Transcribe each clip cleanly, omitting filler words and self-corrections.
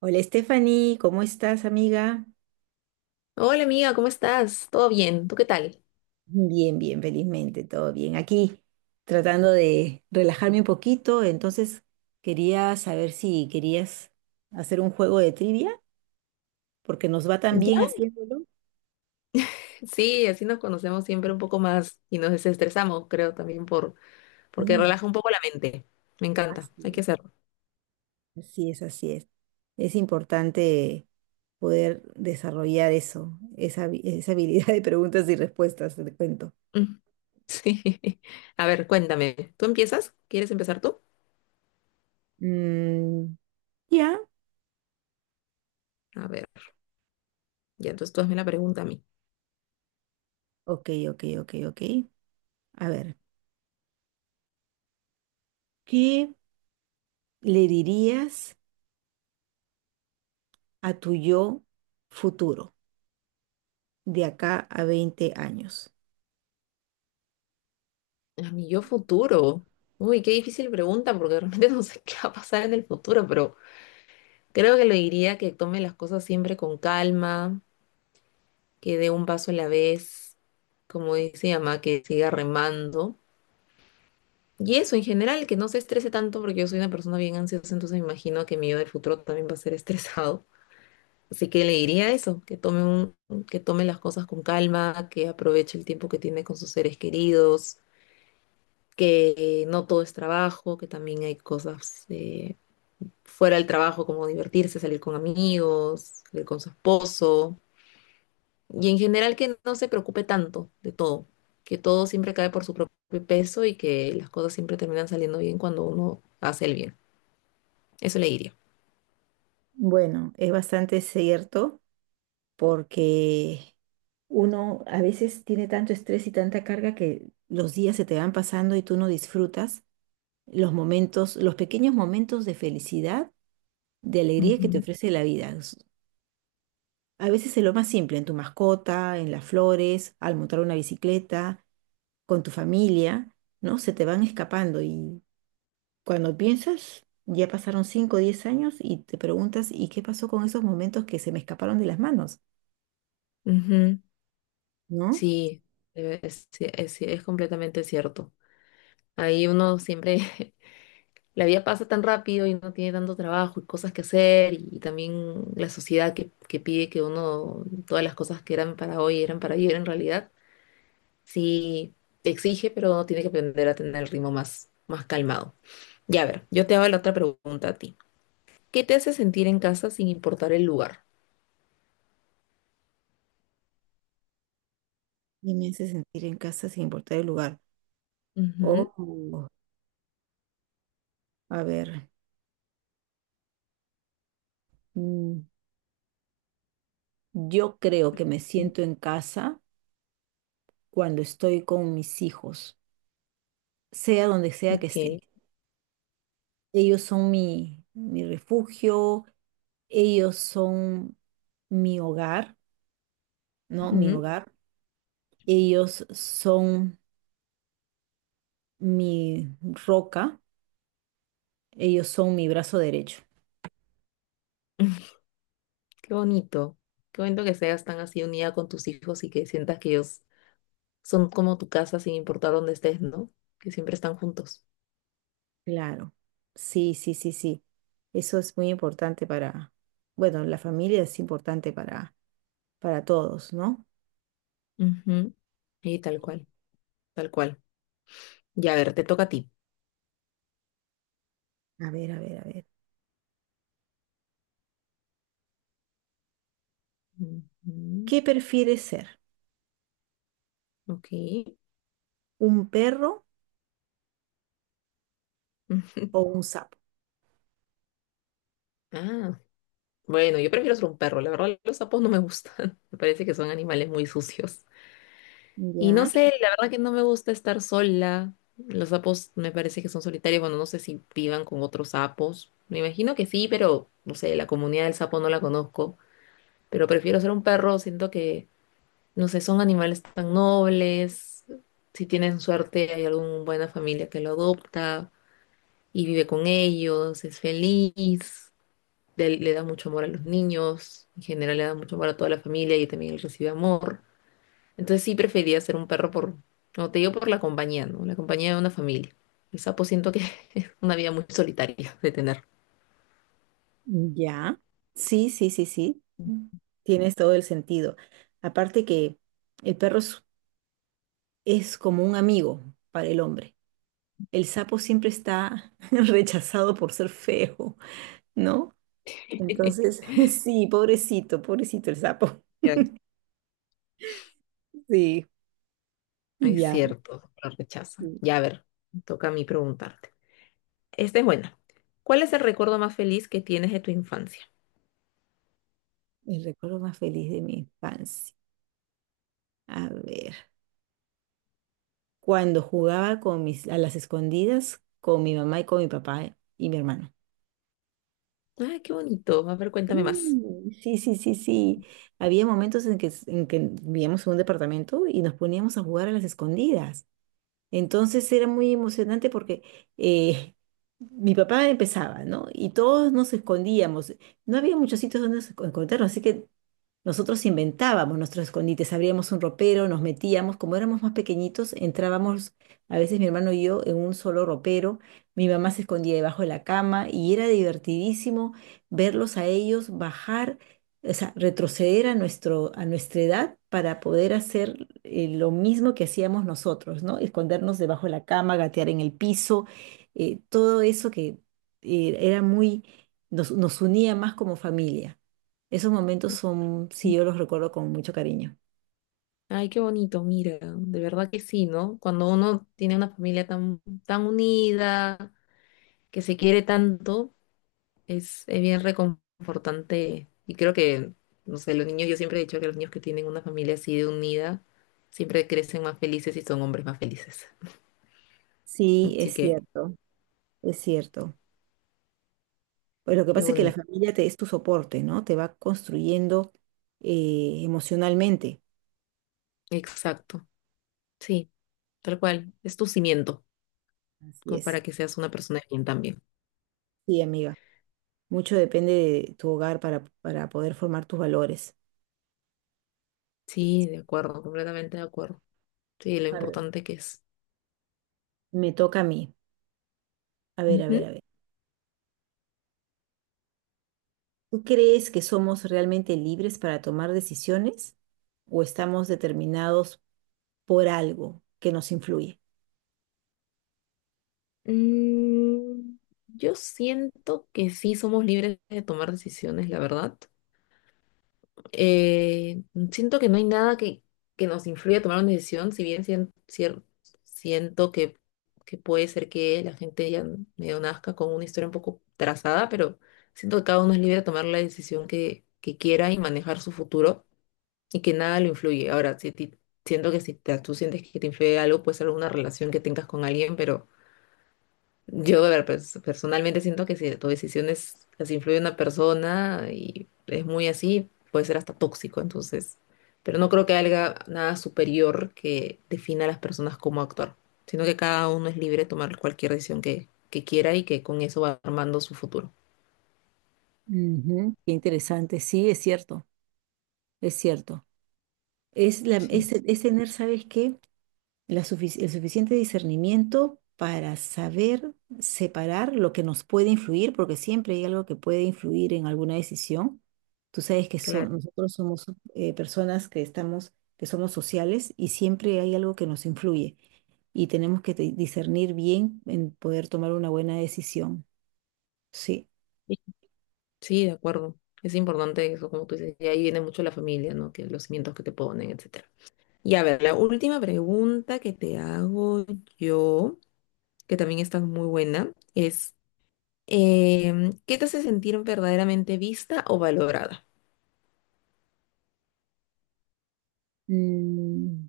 Hola Stephanie, ¿cómo estás amiga? Hola amiga, ¿cómo estás? ¿Todo bien? ¿Tú qué tal? Bien, bien, felizmente, todo bien. Aquí tratando de relajarme un poquito, entonces quería saber si querías hacer un juego de trivia, porque nos va tan bien ¿Ya? haciéndolo. Sí, así nos conocemos siempre un poco más y nos desestresamos, creo, también porque Sí, relaja un poco la mente. Me encanta, hay que así hacerlo. es, así es, así es. Es importante poder desarrollar eso, esa habilidad de preguntas y respuestas, te cuento. Mm, sí. A ver, cuéntame. ¿Tú empiezas? ¿Quieres empezar tú? Mm, ya. A ver, ya entonces tú hazme la pregunta a mí. Ok, ok, ok, ok. A ver, ¿qué le dirías a tu yo futuro de acá a 20 años? A mi yo futuro. Uy, qué difícil pregunta porque realmente no sé qué va a pasar en el futuro, pero creo que le diría que tome las cosas siempre con calma, que dé un paso a la vez, como dice mi mamá, que siga remando. Y eso, en general, que no se estrese tanto, porque yo soy una persona bien ansiosa, entonces me imagino que mi yo del futuro también va a ser estresado. Así que le diría eso, que tome las cosas con calma, que aproveche el tiempo que tiene con sus seres queridos, que no todo es trabajo, que también hay cosas fuera del trabajo, como divertirse, salir con amigos, salir con su esposo. Y en general que no se preocupe tanto de todo, que todo siempre cae por su propio peso y que las cosas siempre terminan saliendo bien cuando uno hace el bien. Eso le diría. Bueno, es bastante cierto porque uno a veces tiene tanto estrés y tanta carga que los días se te van pasando y tú no disfrutas los momentos, los pequeños momentos de felicidad, de alegría que te Ujú, ofrece la vida. A veces es lo más simple, en tu mascota, en las flores, al montar una bicicleta, con tu familia, ¿no? Se te van escapando. Y cuando piensas, ya pasaron 5 o 10 años y te preguntas, ¿y qué pasó con esos momentos que se me escaparon de las manos? ujú. ¿No? Sí, es completamente cierto. Ahí uno siempre, la vida pasa tan rápido y no tiene tanto trabajo y cosas que hacer y también la sociedad que pide que uno, todas las cosas que eran para hoy eran para ayer en realidad. Sí, te exige, pero tiene que aprender a tener el ritmo más calmado. Ya a ver, yo te hago la otra pregunta a ti. ¿Qué te hace sentir en casa sin importar el lugar? Y me hace sentir en casa sin importar el lugar. Ujú. Oh, a ver, mm, yo creo que me siento en casa cuando estoy con mis hijos, sea donde sea que Ok, esté. Ellos son mi refugio, ellos son mi hogar, ¿no? Mi ujú. hogar. Ellos son mi roca. Ellos son mi brazo derecho. Qué bonito. Qué bonito que seas tan así unida con tus hijos y que sientas que ellos son como tu casa sin importar dónde estés, ¿no? Que siempre están juntos. Claro. Sí, sí, sí, sí. Eso es muy importante para, bueno, la familia es importante para todos, ¿no? Ujú. Y tal cual, tal cual. Ya, a ver, te toca a ti. A ver, a ver, a ver. Ujú. ¿Qué prefieres ser? Ok. ¿Un perro Ujú. o un sapo? Ah. Bueno, yo prefiero ser un perro. La verdad, los sapos no me gustan. Me parece que son animales muy sucios. Y no Ya, sé, la verdad que no me gusta estar sola. Los sapos me parece que son solitarios. Bueno, no sé si vivan con otros sapos. Me imagino que sí, pero no sé, la comunidad del sapo no la conozco. Pero prefiero ser un perro. No sé, son animales tan nobles. Si tienen suerte, hay alguna buena familia que lo adopta y vive con ellos, es feliz, le da mucho amor a los niños, en general le da mucho amor a toda la familia y también él recibe amor. Entonces sí prefería ser un perro no te digo por la compañía, ¿no? La compañía de una familia. El sapo siento que es una vida muy solitaria de tener. ya. Sí, sí, sí, sí. Mm. Tienes todo el sentido. Aparte que el perro es como un amigo para el hombre. El sapo siempre está rechazado por ser feo, ¿no? Entonces, sí, pobrecito, pobrecito el sapo. Ya, Sí, es ya. cierto, lo rechaza. Sí. Ya, a ver, me toca a mí preguntarte. Esta es buena. ¿Cuál es el recuerdo más feliz que tienes de tu infancia? El recuerdo más feliz de mi infancia. A ver, cuando jugaba con a las escondidas con mi mamá y con mi papá y mi hermano. Ay, qué bonito. A ver, cuéntame más. Sí, sí, sí, sí, sí. Había momentos en que vivíamos en un departamento y nos poníamos a jugar a las escondidas. Entonces era muy emocionante porque eh, mi papá empezaba, ¿no? Y todos nos escondíamos. No había muchos sitios donde nos encontrarnos, así que nosotros inventábamos nuestros escondites, abríamos un ropero, nos metíamos, como éramos más pequeñitos, entrábamos, a veces mi hermano y yo, en un solo ropero. Mi mamá se escondía debajo de la cama y era divertidísimo verlos a ellos bajar, o sea, retroceder a nuestra edad para poder hacer lo mismo que hacíamos nosotros, ¿no? Escondernos debajo de la cama, gatear en el piso, todo eso que eh, era muy, nos unía más como familia. Esos momentos son, sí, yo los recuerdo con mucho cariño. Ay, qué bonito, mira, de verdad que sí, ¿no? Cuando uno tiene una familia tan unida, que se quiere tanto, es bien reconfortante. No sé, los niños, yo siempre he dicho que los niños que tienen una familia así de unida, siempre crecen más felices y son hombres más felices. Sí, Así es que, cierto, es cierto. Pues lo que qué pasa es que la bonito. familia es tu soporte, ¿no? Te va construyendo emocionalmente. Exacto. Sí, tal cual. Es tu cimiento, Así como es. para que seas una persona bien también. Sí, amiga. Mucho depende de tu hogar para poder formar tus valores. Sí, de acuerdo, completamente de acuerdo. Sí, lo A ver. importante que es. Me toca a mí. A ver, a ver, Ujú. a ver. ¿Tú crees que somos realmente libres para tomar decisiones o estamos determinados por algo que nos influye? Mm, yo siento que sí somos libres de tomar decisiones, la verdad. Eh, siento que no hay nada que nos influya a tomar una decisión, si bien sien- cier- siento que puede ser que la gente ya medio nazca con una historia un poco trazada, pero siento que cada uno es libre de tomar la decisión que quiera y manejar su futuro y que nada lo influye. Ahora, si a ti- siento que si te- tú sientes que te influye algo, puede ser alguna relación que tengas con alguien, pero... Yo, a ver, personalmente siento que si tu decisión es, las influye en una persona y es muy así, puede ser hasta tóxico, entonces. Pero no creo que haya nada superior que defina a las personas cómo actuar, sino que cada uno es libre de tomar cualquier decisión que quiera y que con eso va armando su futuro. Ujú. Qué interesante. Sí, es cierto, es cierto. Es, la, Sí, es, es tener, ¿sabes qué? El suficiente discernimiento para saber separar lo que nos puede influir, porque siempre hay algo que puede influir en alguna decisión. Tú sabes que claro. nosotros somos personas que somos sociales y siempre hay algo que nos influye y tenemos que discernir bien en poder tomar una buena decisión. Sí. Sí, de acuerdo. Es importante eso, como tú dices, y ahí viene mucho la familia, ¿no? Que los cimientos que te ponen, etcétera. Y a ver, la última pregunta que te hago yo, que también está muy buena, es ¿qué te hace sentir verdaderamente vista o valorada? Mm,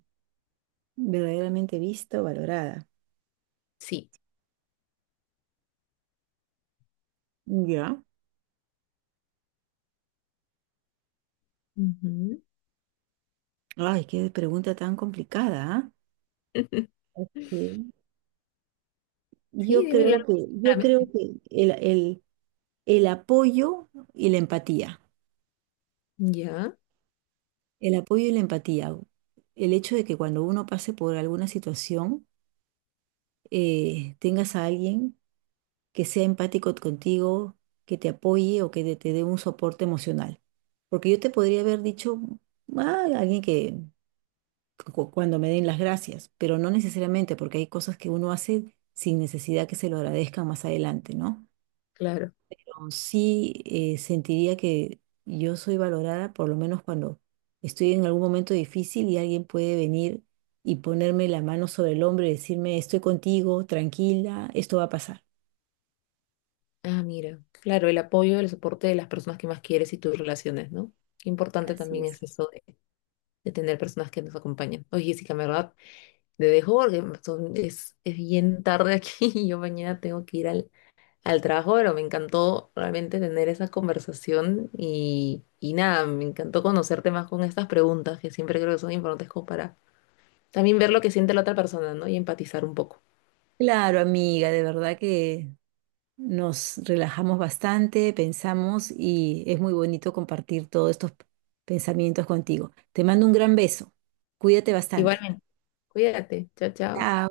verdaderamente visto, valorada. Sí. Ya. Ujú. Ay, qué pregunta tan complicada, ¿ah? Sí. Sí, dímelo algo Yo creo claramente. que el apoyo y la empatía, Ya, el apoyo y la empatía, el hecho de que cuando uno pase por alguna situación, tengas a alguien que sea empático contigo, que te apoye o que te dé un soporte emocional. Porque yo te podría haber dicho, "Ah, alguien que cuando me den las gracias", pero no necesariamente, porque hay cosas que uno hace sin necesidad que se lo agradezcan más adelante, ¿no? claro. Sí, sentiría que yo soy valorada, por lo menos cuando estoy en algún momento difícil y alguien puede venir y ponerme la mano sobre el hombro y decirme, estoy contigo, tranquila, esto va a pasar. Ah, mira. Claro, el apoyo, el soporte de las personas que más quieres y tus relaciones, ¿no? Qué importante Así también es. es eso de tener personas que nos acompañan. Oye, Jessica, en verdad, te dejo porque es bien tarde aquí y yo mañana tengo que ir al trabajo, pero me encantó realmente tener esa conversación y nada, me encantó conocerte más con estas preguntas que siempre creo que son importantes como para también ver lo que siente la otra persona, ¿no? Y empatizar un poco. Claro, amiga, de verdad que nos relajamos bastante, pensamos y es muy bonito compartir todos estos pensamientos contigo. Te mando un gran beso. Cuídate bastante. Igualmente, cuídate, chao, chao. Chao.